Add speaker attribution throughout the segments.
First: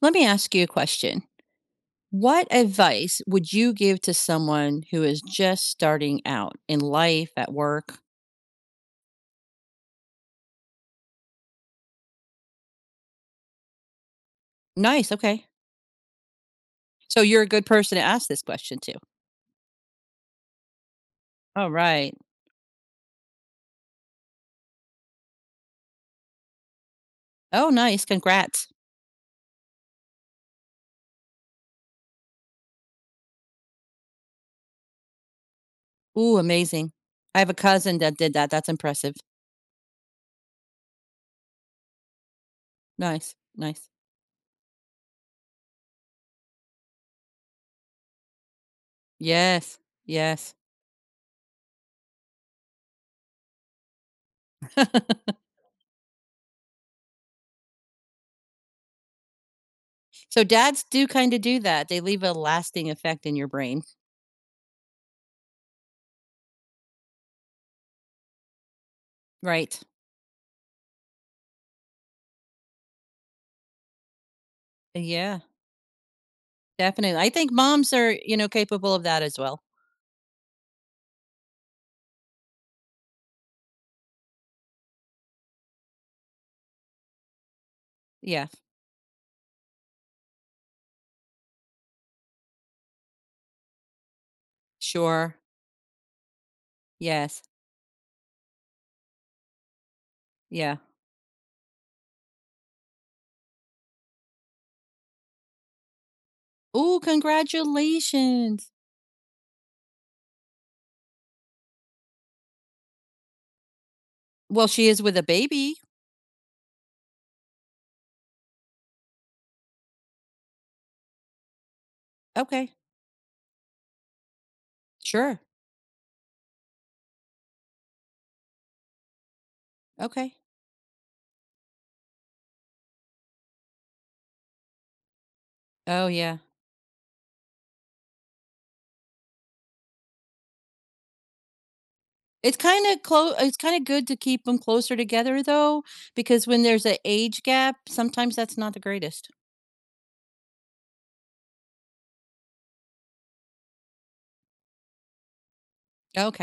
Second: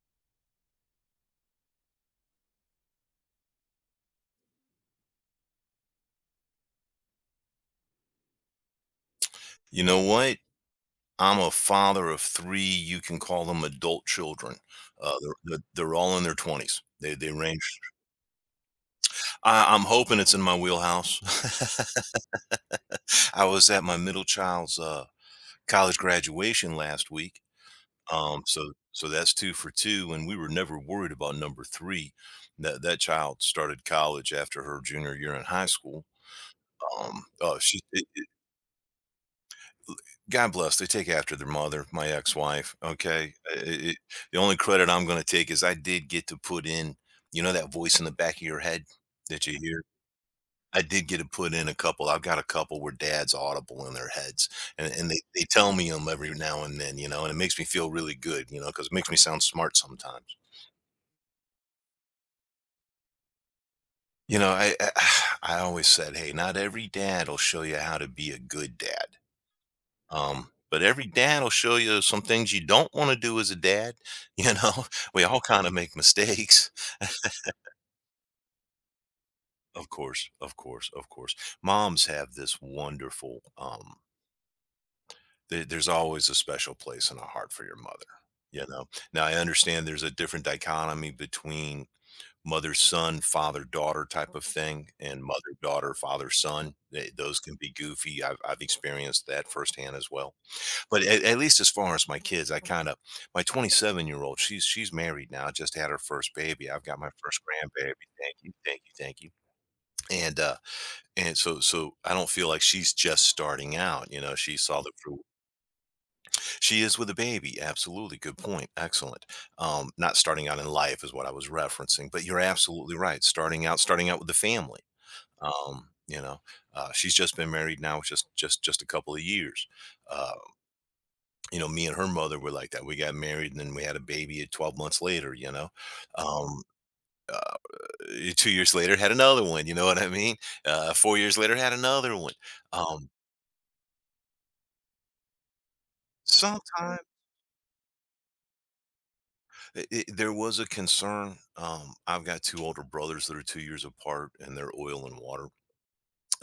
Speaker 1: Let me ask you a question. What advice would you give to someone who is just starting out in life, at work?
Speaker 2: You know what? I'm a father of 3, you can call them adult children.
Speaker 1: Nice.
Speaker 2: Uh, they're
Speaker 1: Okay.
Speaker 2: they're they're all in their 20s. They
Speaker 1: So
Speaker 2: they
Speaker 1: you're a good
Speaker 2: range.
Speaker 1: person to ask this question to.
Speaker 2: I I'm hoping it's in my
Speaker 1: All
Speaker 2: wheelhouse.
Speaker 1: right.
Speaker 2: I was at my middle child's, college graduation last week,
Speaker 1: Oh, nice.
Speaker 2: um,
Speaker 1: Congrats.
Speaker 2: so so that's 2 for 2, and we were never worried about number 3. That child started college after her junior year in high school.
Speaker 1: Ooh, amazing. I have a
Speaker 2: Oh, she—
Speaker 1: cousin that did that. That's impressive.
Speaker 2: God bless. They take after their mother, my ex-wife. Okay,
Speaker 1: Nice. Nice.
Speaker 2: the only credit I'm going to take is I did get to put in. You know that voice in the back of your head that you
Speaker 1: Yes.
Speaker 2: hear.
Speaker 1: Yes.
Speaker 2: I did get to put in a couple. I've got a couple where dad's audible in their heads, and they tell me them every now and then. You know, and it makes me feel really good. You know, because it makes me sound smart sometimes.
Speaker 1: So dads do kind of do that. They leave a lasting effect in your brain.
Speaker 2: You know, I I always said, hey, not every dad will show you how to be a good dad.
Speaker 1: Right.
Speaker 2: But every dad will show you some things you don't want to do as a dad. You know, we all
Speaker 1: Yeah.
Speaker 2: kind of make mistakes.
Speaker 1: Definitely. I think moms are capable of that as well.
Speaker 2: Of course, of course, of course. Moms have this wonderful, there's always a special place in our heart for your mother.
Speaker 1: Yeah.
Speaker 2: You know, now I understand there's a different dichotomy between mother son, father daughter type of thing and
Speaker 1: Sure.
Speaker 2: mother daughter, father son. Those
Speaker 1: Yes.
Speaker 2: can be goofy. I've experienced that firsthand as well.
Speaker 1: Yeah.
Speaker 2: But at least as far as my kids, I kind of— my 27-year-old. She's married now. Just had her first baby. I've
Speaker 1: Oh,
Speaker 2: got my first grandbaby. Thank you,
Speaker 1: congratulations.
Speaker 2: thank you, thank you. And and so I don't feel like she's just starting out. You know, she
Speaker 1: Well,
Speaker 2: saw
Speaker 1: she
Speaker 2: the
Speaker 1: is with
Speaker 2: fruit.
Speaker 1: a baby.
Speaker 2: She is with a baby. Absolutely, good point. Excellent. Not starting out in life is what I was referencing. But you're
Speaker 1: Okay.
Speaker 2: absolutely right. Starting out with the family.
Speaker 1: Sure.
Speaker 2: You know, she's just been married now, just a couple of years. Uh,
Speaker 1: Okay.
Speaker 2: you know, me and her mother were like that. We got married and then we had a baby at 12 months later, you know.
Speaker 1: Oh, yeah.
Speaker 2: Um, uh, 2 years later had another one, you know what I mean? 4 years later had another one. Um,
Speaker 1: It's kind of good to keep them closer together, though, because when there's
Speaker 2: sometime
Speaker 1: an age gap, sometimes that's not the greatest.
Speaker 2: I there was a concern. I've got 2 older brothers that are 2 years apart and they're oil and water.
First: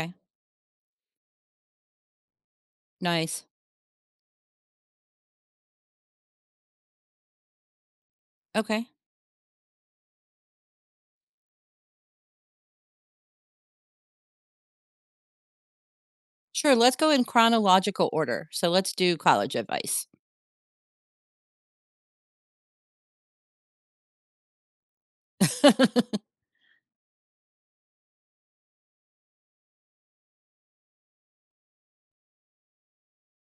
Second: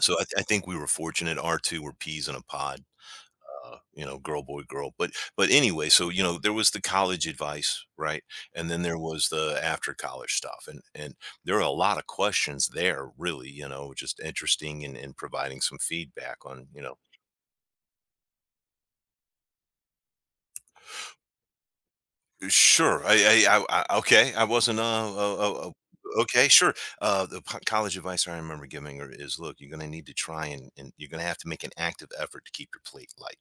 Speaker 2: So I, th- I think we were fortunate. Our 2 were peas in a pod.
Speaker 1: Nice.
Speaker 2: You know, girl, boy, girl. But anyway, so you know, there was the college advice, right? And then
Speaker 1: Okay.
Speaker 2: there was the after college stuff, and there are a lot of questions there, really. You know, just interesting and providing some feedback on,
Speaker 1: Sure,
Speaker 2: you know—
Speaker 1: let's go in chronological order. So let's do college advice.
Speaker 2: sure, I okay, I wasn't, okay, sure. The college advice I remember giving her is, look, you're going to need to try and you're going to have to make an active effort to keep your plate light.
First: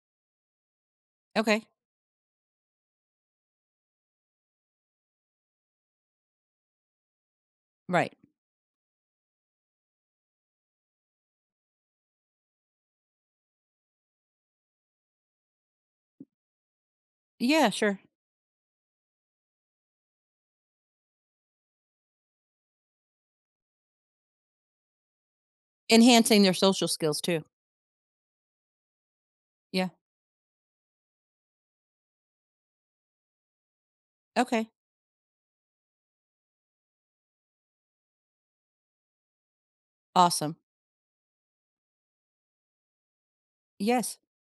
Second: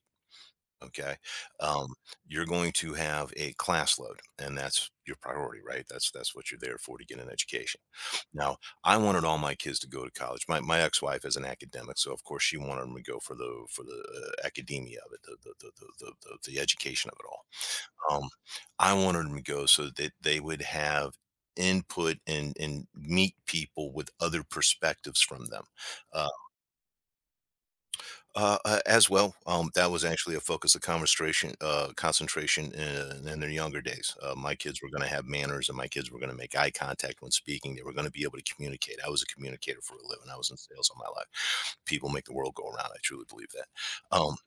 Speaker 2: Okay.
Speaker 1: Okay.
Speaker 2: Um, you're going to have a class load, and that's your priority, right? That's what you're there for, to get an education.
Speaker 1: Right.
Speaker 2: Now, I wanted all my kids to go to college. My ex-wife is an academic, so of course she wanted them to go for the academia of it, the education of it all.
Speaker 1: Yeah, sure.
Speaker 2: Um, I wanted them to go so that they would have input and meet people with other perspectives from them. Uh,
Speaker 1: Enhancing their social skills too.
Speaker 2: as well, that
Speaker 1: Yeah.
Speaker 2: was actually a focus of conversation, concentration in their younger days. My
Speaker 1: Okay.
Speaker 2: kids were going to have manners, and my kids were going to make eye contact when speaking. They were going to be able to communicate. I was a communicator for a living. I was in
Speaker 1: Awesome.
Speaker 2: sales all my life. People make the world go around. I truly believe that.
Speaker 1: Yes.
Speaker 2: Um,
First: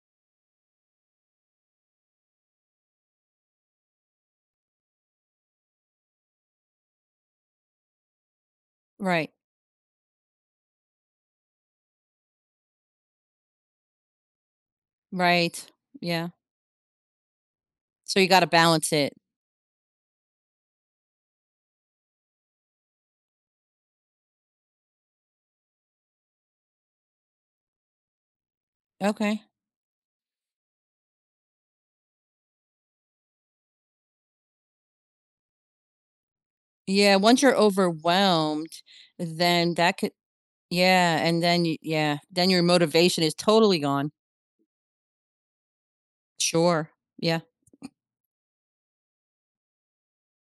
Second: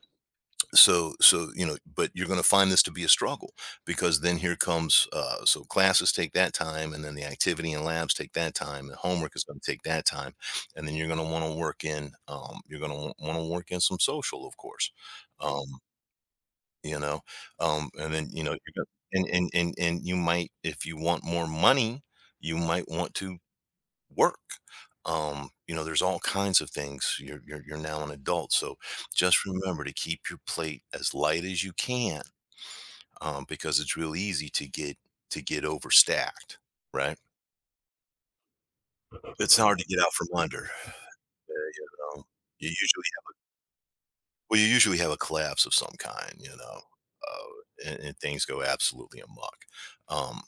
Speaker 2: so so you know, but you're going to find this to be a struggle because then here comes— so classes take that time, and then the activity and labs take that time, and
Speaker 1: Right.
Speaker 2: homework is going to take that time, and then you're going to want to work in— you're going to want to work in some social, of course. um,
Speaker 1: Right. Yeah.
Speaker 2: you know and
Speaker 1: So
Speaker 2: then,
Speaker 1: you
Speaker 2: you
Speaker 1: gotta
Speaker 2: know,
Speaker 1: balance it.
Speaker 2: and you might, if you want more money, you might want to work. You know, there's all kinds of things. You're now an adult, so
Speaker 1: Okay.
Speaker 2: just remember to keep your plate as light as you can, because it's real easy to get— to get overstacked. Right?
Speaker 1: Yeah, once you're overwhelmed,
Speaker 2: It's
Speaker 1: then
Speaker 2: hard to
Speaker 1: that
Speaker 2: get out
Speaker 1: could.
Speaker 2: from under.
Speaker 1: Yeah. And then y
Speaker 2: You
Speaker 1: yeah,
Speaker 2: know,
Speaker 1: then your
Speaker 2: you usually
Speaker 1: motivation is totally gone.
Speaker 2: Well, you usually have a collapse of some kind, you know,
Speaker 1: Sure. Yeah.
Speaker 2: and things go absolutely amok. Um,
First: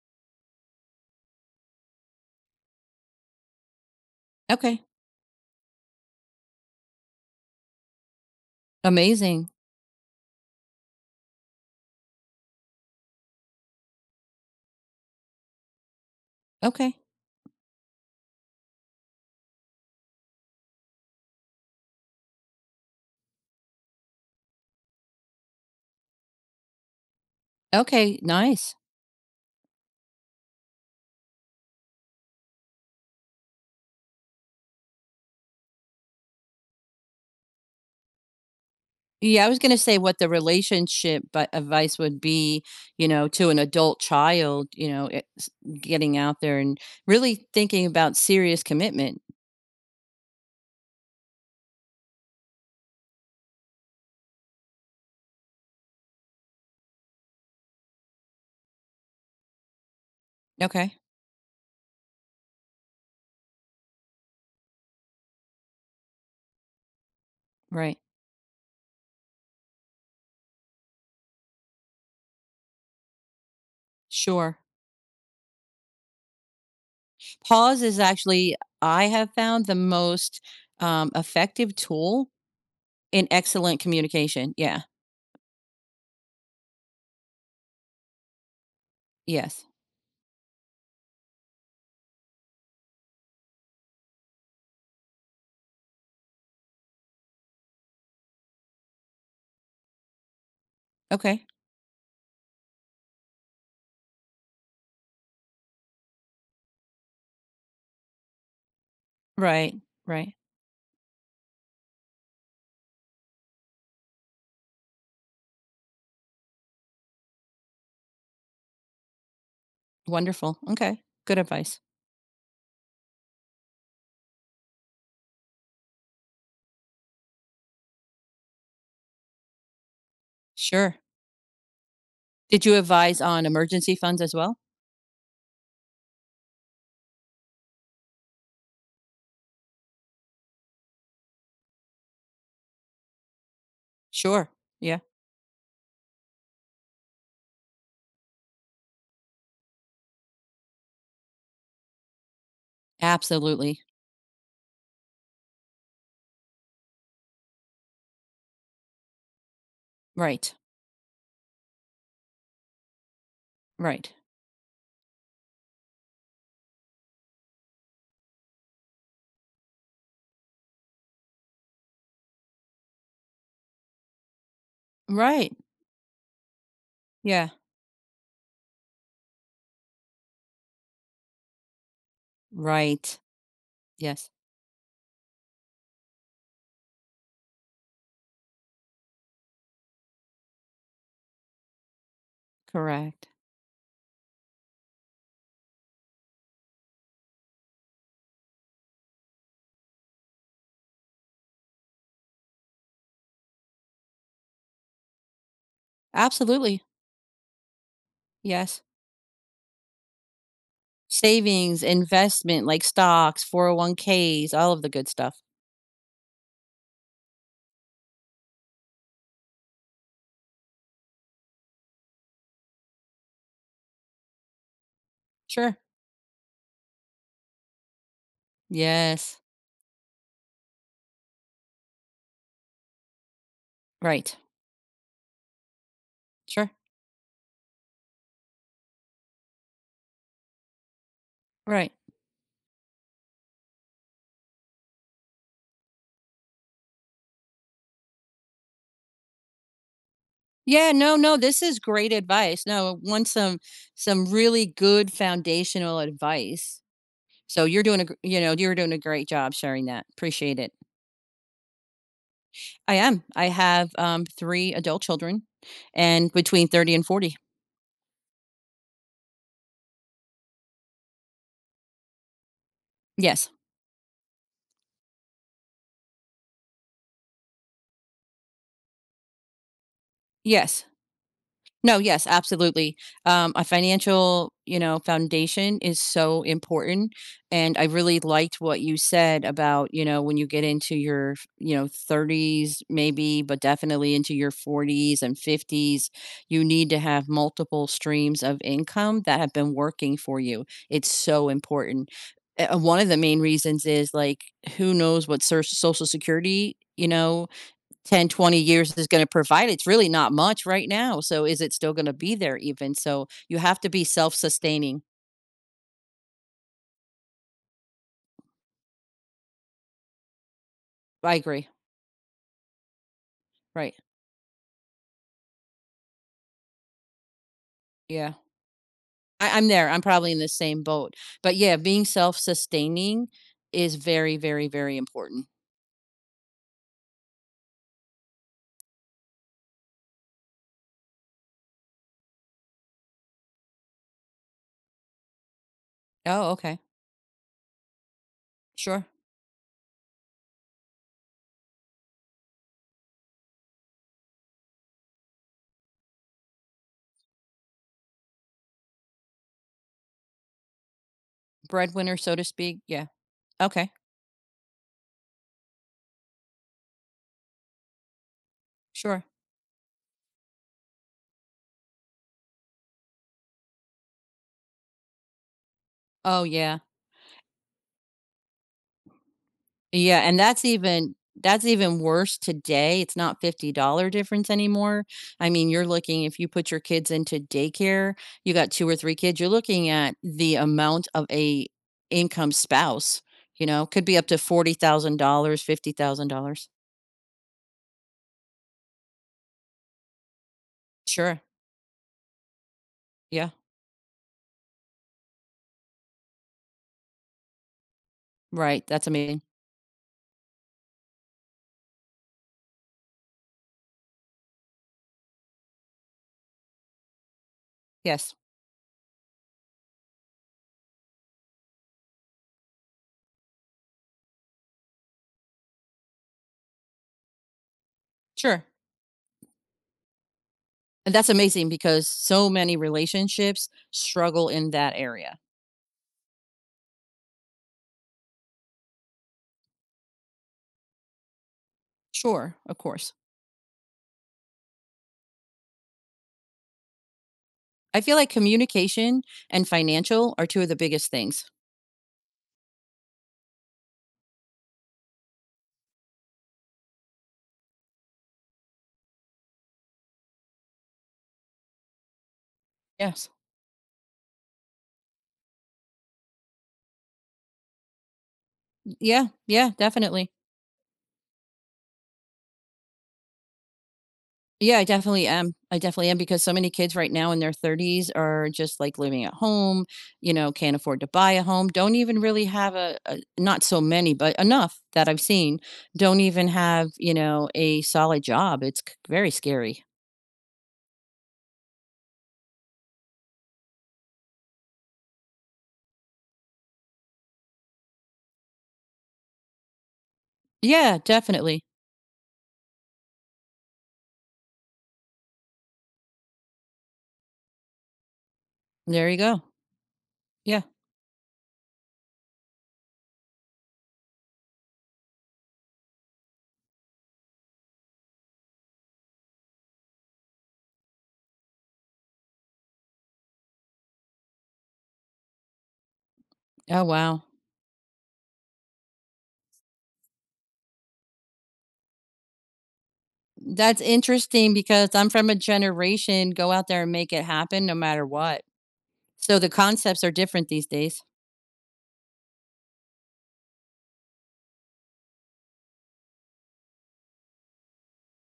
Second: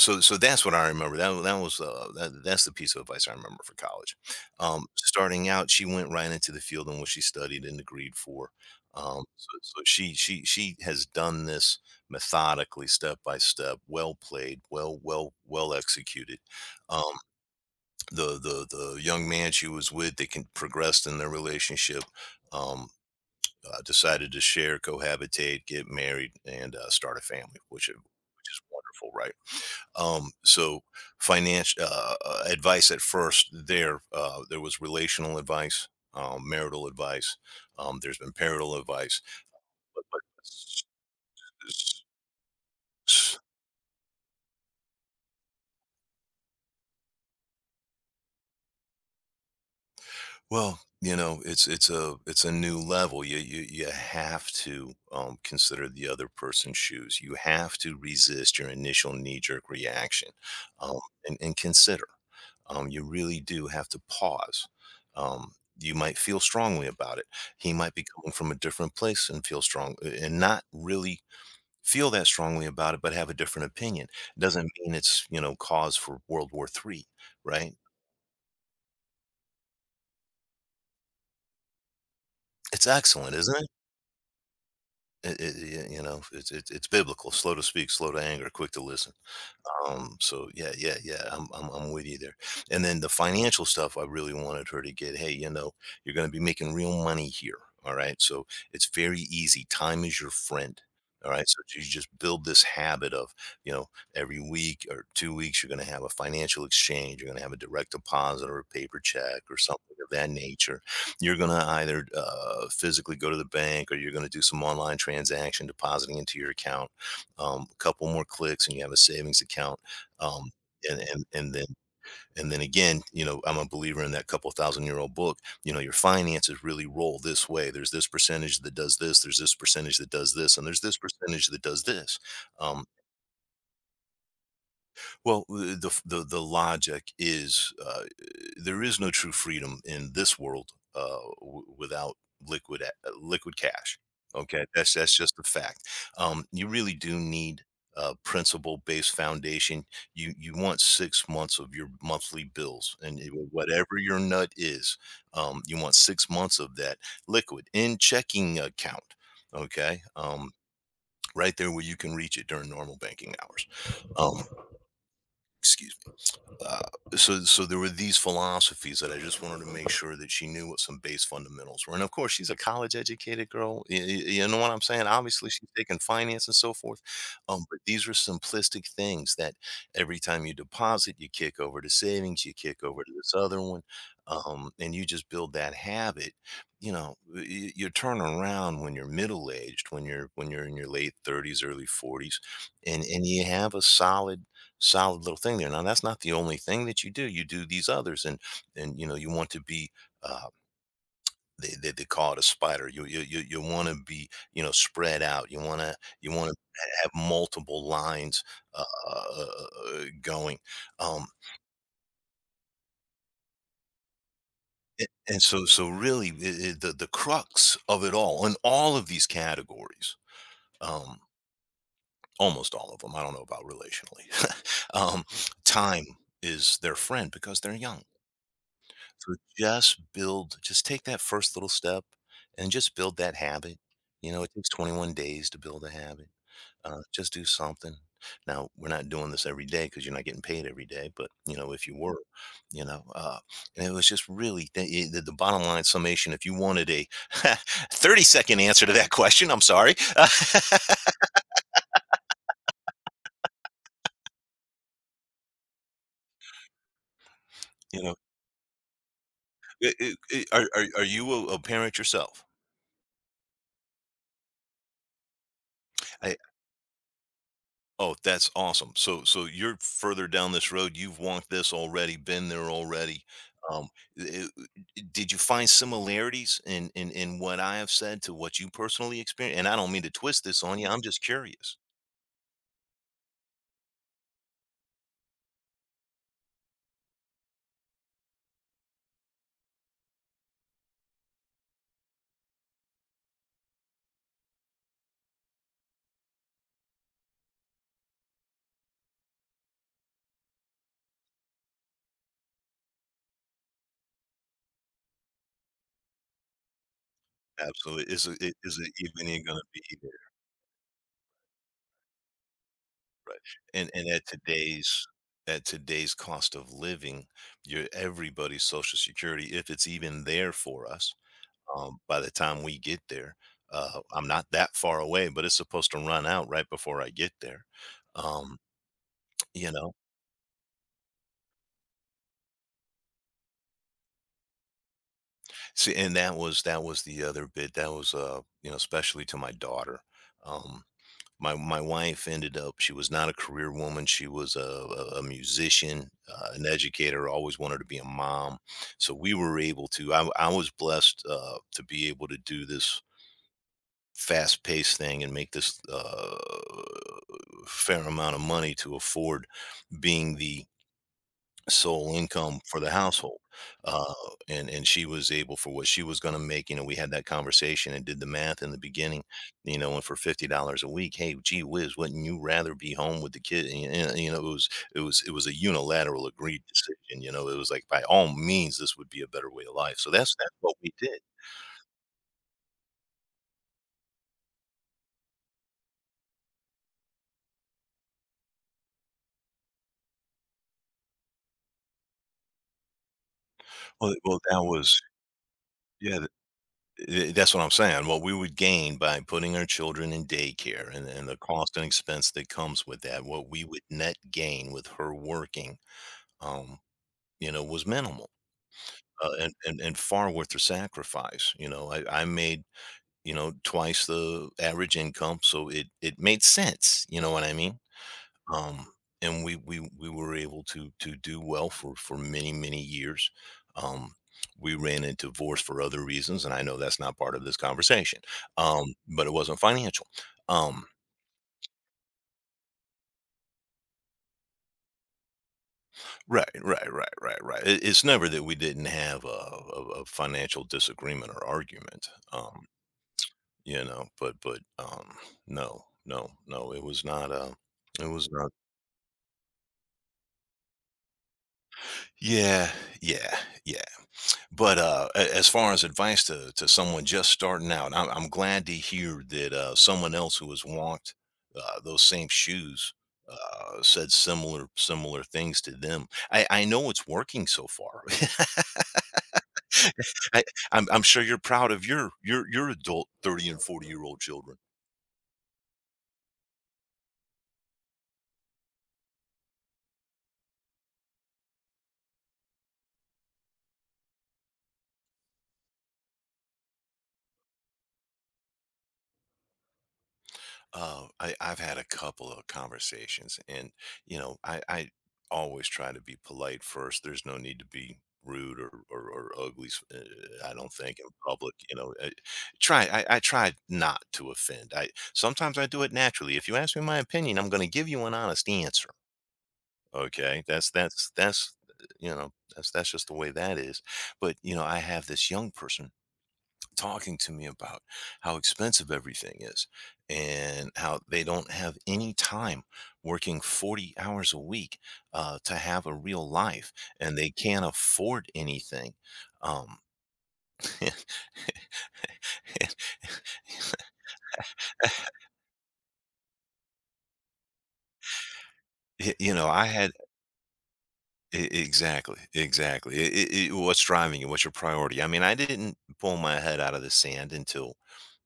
Speaker 2: so that's what I remember. That's the piece of advice I remember for college.
Speaker 1: Okay.
Speaker 2: Starting out, she went right into the field in which she studied and agreed for. Um, so,
Speaker 1: Amazing.
Speaker 2: so she has done this methodically, step by step, well played, well executed.
Speaker 1: Okay.
Speaker 2: Um, the the the young man she was with, they can progressed in their relationship. Um, decided to share, cohabitate, get married, and start a family, which is—
Speaker 1: Okay,
Speaker 2: which is
Speaker 1: nice.
Speaker 2: wonderful, right? Um, so, financial advice— at first there, there was relational advice, marital advice. There's been parental advice,
Speaker 1: Yeah, I was gonna say
Speaker 2: but,
Speaker 1: what the relationship but advice
Speaker 2: s-
Speaker 1: would be
Speaker 2: s-
Speaker 1: to an adult child. It's getting out there and really thinking about serious commitment.
Speaker 2: well, you know, it's it's a new level. You have to, consider the other person's shoes. You have to resist your initial knee jerk reaction,
Speaker 1: Okay.
Speaker 2: um, and consider. You really do have to pause. Um, you might feel strongly about it. He might
Speaker 1: Right.
Speaker 2: be coming from a different place and feel strong, and not really feel that strongly about it, but have a different opinion.
Speaker 1: Sure.
Speaker 2: Doesn't mean it's, you know, cause for World War III, right?
Speaker 1: Pause is actually, I have found the most, effective tool
Speaker 2: It's
Speaker 1: in
Speaker 2: excellent, isn't it?
Speaker 1: excellent communication. Yeah.
Speaker 2: You know, it's it's biblical. Slow to speak, slow to anger, quick to listen.
Speaker 1: Yes.
Speaker 2: So yeah, yeah, yeah, I'm with you there. And then the financial stuff, I really wanted her to get. Hey, you know, you're going to be making real money here. All right, so it's very easy. Time is your friend. All
Speaker 1: Okay.
Speaker 2: right, so you just build this habit of, you know, every week or 2 weeks, you're going to have a financial exchange. You're going to have a direct deposit or a paper check or
Speaker 1: Right.
Speaker 2: something of that
Speaker 1: Right.
Speaker 2: nature. You're going to either physically go to the bank, or you're going to do some online transaction, depositing into your account. A couple more clicks and you have a savings account. Um,
Speaker 1: Wonderful.
Speaker 2: and,
Speaker 1: Okay.
Speaker 2: and
Speaker 1: Good
Speaker 2: and then
Speaker 1: advice.
Speaker 2: and then again, you know, I'm a believer in that couple thousand year old book. You know, your finances really roll this way. There's this percentage that does this. There's this percentage that does this, and there's this
Speaker 1: Sure.
Speaker 2: percentage that does this.
Speaker 1: Did you
Speaker 2: Um,
Speaker 1: advise on emergency funds as well?
Speaker 2: well, the logic is, there is no true freedom in this world, w without liquid— a liquid cash,
Speaker 1: Sure.
Speaker 2: okay? That's
Speaker 1: Yeah.
Speaker 2: that's just a fact. You really do need a principle-based foundation. You want 6 months of your monthly bills, and— it
Speaker 1: Absolutely.
Speaker 2: whatever your nut is, you want 6 months of that liquid in checking account, okay?
Speaker 1: Right.
Speaker 2: Right there where you can reach it during normal banking hours.
Speaker 1: Right.
Speaker 2: Um, excuse uh, so so there were these philosophies that I just wanted to make sure that she knew what some base fundamentals were. And of course, she's a college educated girl. You know what I'm saying? Obviously,
Speaker 1: Right.
Speaker 2: she's taking finance and so forth.
Speaker 1: Yeah.
Speaker 2: But these are simplistic things that every time you deposit, you kick over to savings, you kick over to
Speaker 1: Right.
Speaker 2: this other one,
Speaker 1: Yes.
Speaker 2: and you just build that habit. You know, you turn around when you're middle aged, when you're in your late 30s, early 40s, and
Speaker 1: Correct.
Speaker 2: you have a solid— solid little thing there. Now, that's not the only thing that you do. You do these others, and— and you know, you want to be— Uh, they call it a spider. You want to be, you know, spread out. You want to
Speaker 1: Absolutely.
Speaker 2: have multiple lines uh,
Speaker 1: Yes.
Speaker 2: going. Um,
Speaker 1: Savings, investment like stocks, 401(k)s, all of the
Speaker 2: a-
Speaker 1: good stuff.
Speaker 2: and so so really the crux of it all in all of these categories, um, almost all of them. I don't know about relationally. um,
Speaker 1: Sure.
Speaker 2: time is their friend because they're young. So
Speaker 1: Yes.
Speaker 2: just build, just take that first little step and just build that habit. You
Speaker 1: Right.
Speaker 2: know, it takes 21 days to build a habit.
Speaker 1: Sure.
Speaker 2: Just do something. Now, we're not doing this every day because you're not getting paid every day, but you know, if
Speaker 1: Right.
Speaker 2: you were, you know, uh, and it was just really the, the bottom line summation. If you wanted a 30-second answer to that question, I'm sorry.
Speaker 1: Yeah, no, no, this is great advice. No, want some really good foundational advice. So you're doing
Speaker 2: you
Speaker 1: a
Speaker 2: know,
Speaker 1: gr you know, you're doing a great job sharing
Speaker 2: i-
Speaker 1: that.
Speaker 2: i- i-
Speaker 1: Appreciate
Speaker 2: are,
Speaker 1: it.
Speaker 2: are, are, you a parent yourself?
Speaker 1: I am. I have, 3 adult children and between 30 and 40.
Speaker 2: Oh, that's awesome. So you're further down this road. You've walked this already, been there already.
Speaker 1: Yes.
Speaker 2: Um, did you find similarities in, in what I have said to what you personally experienced? And I don't mean to twist this on
Speaker 1: Yes.
Speaker 2: you. I'm just curious.
Speaker 1: No, yes, absolutely. A financial foundation is so important. And I really liked what you said about when you get into your 30s, maybe, but definitely into your 40s and 50s, you need to have multiple streams of income that have been working for you. It's so important. One of the main reasons is like, who knows what social security, you know,
Speaker 2: Absolutely, is
Speaker 1: Ten
Speaker 2: it
Speaker 1: 20
Speaker 2: is it
Speaker 1: years is going to
Speaker 2: even going to
Speaker 1: provide.
Speaker 2: be
Speaker 1: It's really
Speaker 2: there?
Speaker 1: not much right now. So is it still going to be there? Even so, you have to
Speaker 2: And
Speaker 1: be
Speaker 2: and at
Speaker 1: self-sustaining.
Speaker 2: today's at today's cost of living, your everybody's social security, if it's even there for us,
Speaker 1: I agree.
Speaker 2: by the time we get there.
Speaker 1: Right.
Speaker 2: I'm not that far away, but it's supposed to run out right before I get there.
Speaker 1: Yeah.
Speaker 2: Um,
Speaker 1: I'm
Speaker 2: you
Speaker 1: there.
Speaker 2: know,
Speaker 1: I'm probably in the same boat. But yeah, being self-sustaining is very, very, very important.
Speaker 2: See, and that was the other bit. That was especially to my daughter. Um, my my wife ended up. She was not a career woman. She was a musician,
Speaker 1: Oh,
Speaker 2: an
Speaker 1: okay.
Speaker 2: educator. Always wanted to be a mom.
Speaker 1: Sure.
Speaker 2: So we were able to. I was blessed to be able to do this fast paced thing and make this fair amount of money to afford being the sole
Speaker 1: Breadwinner, so to
Speaker 2: income for
Speaker 1: speak.
Speaker 2: the
Speaker 1: Yeah.
Speaker 2: household.
Speaker 1: Okay.
Speaker 2: Uh, and she was able for what she was going to make. You know, we had that conversation and did the math in the beginning,
Speaker 1: Sure.
Speaker 2: you know, and for $50 a week, hey, gee whiz, wouldn't you rather be home with the kid? And, you know, it was a unilateral
Speaker 1: Oh,
Speaker 2: agreed
Speaker 1: yeah.
Speaker 2: decision. You know, it was like, by all means, this would be a better way of life. So
Speaker 1: Yeah, and
Speaker 2: that's
Speaker 1: that's
Speaker 2: what we
Speaker 1: even
Speaker 2: did.
Speaker 1: that's even worse today. It's not $50 difference anymore. I mean, you're looking if you put your kids into daycare, you got 2 or 3 kids, you're looking at the amount of a income spouse could
Speaker 2: Well,
Speaker 1: be up to
Speaker 2: well, that was,
Speaker 1: $40,000,
Speaker 2: yeah,
Speaker 1: $50,000.
Speaker 2: Th that's what I'm saying, what we would gain by putting our children in daycare and the
Speaker 1: Sure.
Speaker 2: cost and expense that comes with that, what
Speaker 1: Yeah.
Speaker 2: we would net gain with her working, um, you know, was minimal,
Speaker 1: Right. That's
Speaker 2: uh,
Speaker 1: amazing.
Speaker 2: and and and far worth the sacrifice, you know, I made, you know, twice the average income, so it made sense, you know what I mean?
Speaker 1: Yes.
Speaker 2: um, and we we were able to do well for many many years. Um, we ran into divorce for other reasons, and I know that's not part of this conversation,
Speaker 1: Sure.
Speaker 2: but it wasn't financial. Um,
Speaker 1: And that's amazing because so many relationships struggle in that area.
Speaker 2: right, right. It's never that we didn't have a financial disagreement or argument,
Speaker 1: Sure. Of course.
Speaker 2: you know. But no, no, no. It was not a.
Speaker 1: I
Speaker 2: It
Speaker 1: feel like
Speaker 2: was not.
Speaker 1: communication and financial are two of the biggest things.
Speaker 2: Yeah, yeah, yeah. But as far as advice to someone just starting out, I'm glad to hear that someone else who has walked those same shoes
Speaker 1: Yes.
Speaker 2: said similar similar things to them. I know it's working so far.
Speaker 1: Yeah, yeah, definitely.
Speaker 2: I, I'm sure you're proud of your adult 30 and 40 year old children.
Speaker 1: Yeah, I definitely am. I definitely am because so many kids right now in their 30s are just like living at home, can't afford to buy a home, don't even really have a, not so many, but enough that I've seen, don't even have a solid job. It's very scary.
Speaker 2: Oh, I've had a couple of conversations, and you know, I always try to be polite first. There's no need to be rude or ugly. I don't think
Speaker 1: Yeah,
Speaker 2: in public.
Speaker 1: definitely.
Speaker 2: You know, try. I try not to offend. I sometimes I do it naturally. If you ask me my opinion, I'm going to give you an honest answer.
Speaker 1: There you go.
Speaker 2: Okay,
Speaker 1: Yeah.
Speaker 2: that's you know that's just the way that is. But you know, I have this young person talking to me about how expensive everything is and how they don't have any time working 40 hours a week to have a real life
Speaker 1: Oh,
Speaker 2: and
Speaker 1: wow.
Speaker 2: they can't afford anything. Um, y-
Speaker 1: That's interesting because I'm from a generation, go out there and make it happen no matter what.
Speaker 2: you
Speaker 1: So
Speaker 2: know,
Speaker 1: the
Speaker 2: I had
Speaker 1: concepts are different these days.
Speaker 2: e- Exactly, exactly. What's driving you? What's your priority? I mean, I didn't pull my head out of the sand until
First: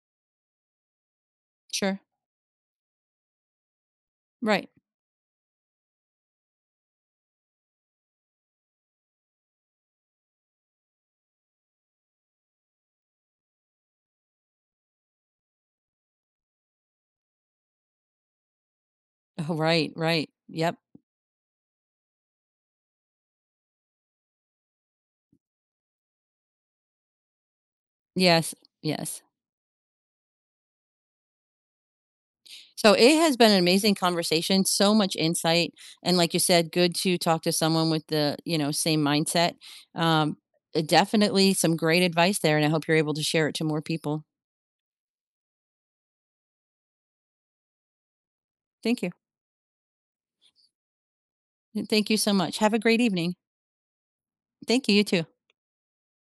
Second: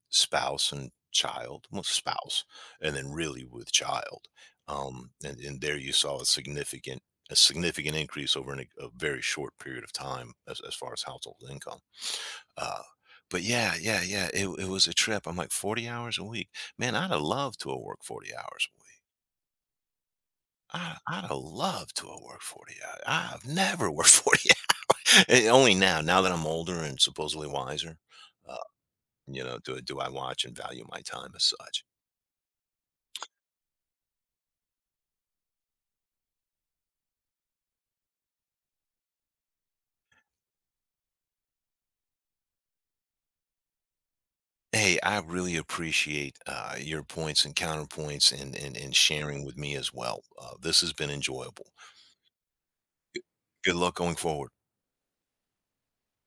Speaker 2: spouse and child, well,
Speaker 1: Sure.
Speaker 2: spouse, and then really with child.
Speaker 1: Right.
Speaker 2: And there you saw a significant increase over a very short period of time as far as household income. Uh, but yeah, yeah, yeah, it was a trip. I'm like 40 hours a week. Man, I'd have loved to have worked 40 hours a week.
Speaker 1: Oh, right, right. Yep.
Speaker 2: I'd have loved to have worked 40 hours. I've never worked 40 hours. And Only now, that I'm older and supposedly wiser,
Speaker 1: Yes.
Speaker 2: uh,
Speaker 1: Yes.
Speaker 2: you know, do I watch and value my time as such?
Speaker 1: So it has been an amazing conversation, so much insight. And like you said, good to talk to someone with the same mindset. Um, Definitely some great advice there. And I hope you're able to share it to more people.
Speaker 2: Hey, I really appreciate your points and counterpoints and, and
Speaker 1: Thank you.
Speaker 2: sharing with me as well. This has been enjoyable.
Speaker 1: And thank you so much. Have a great
Speaker 2: Good
Speaker 1: evening.
Speaker 2: Good luck going forward.
Speaker 1: Thank you. You too.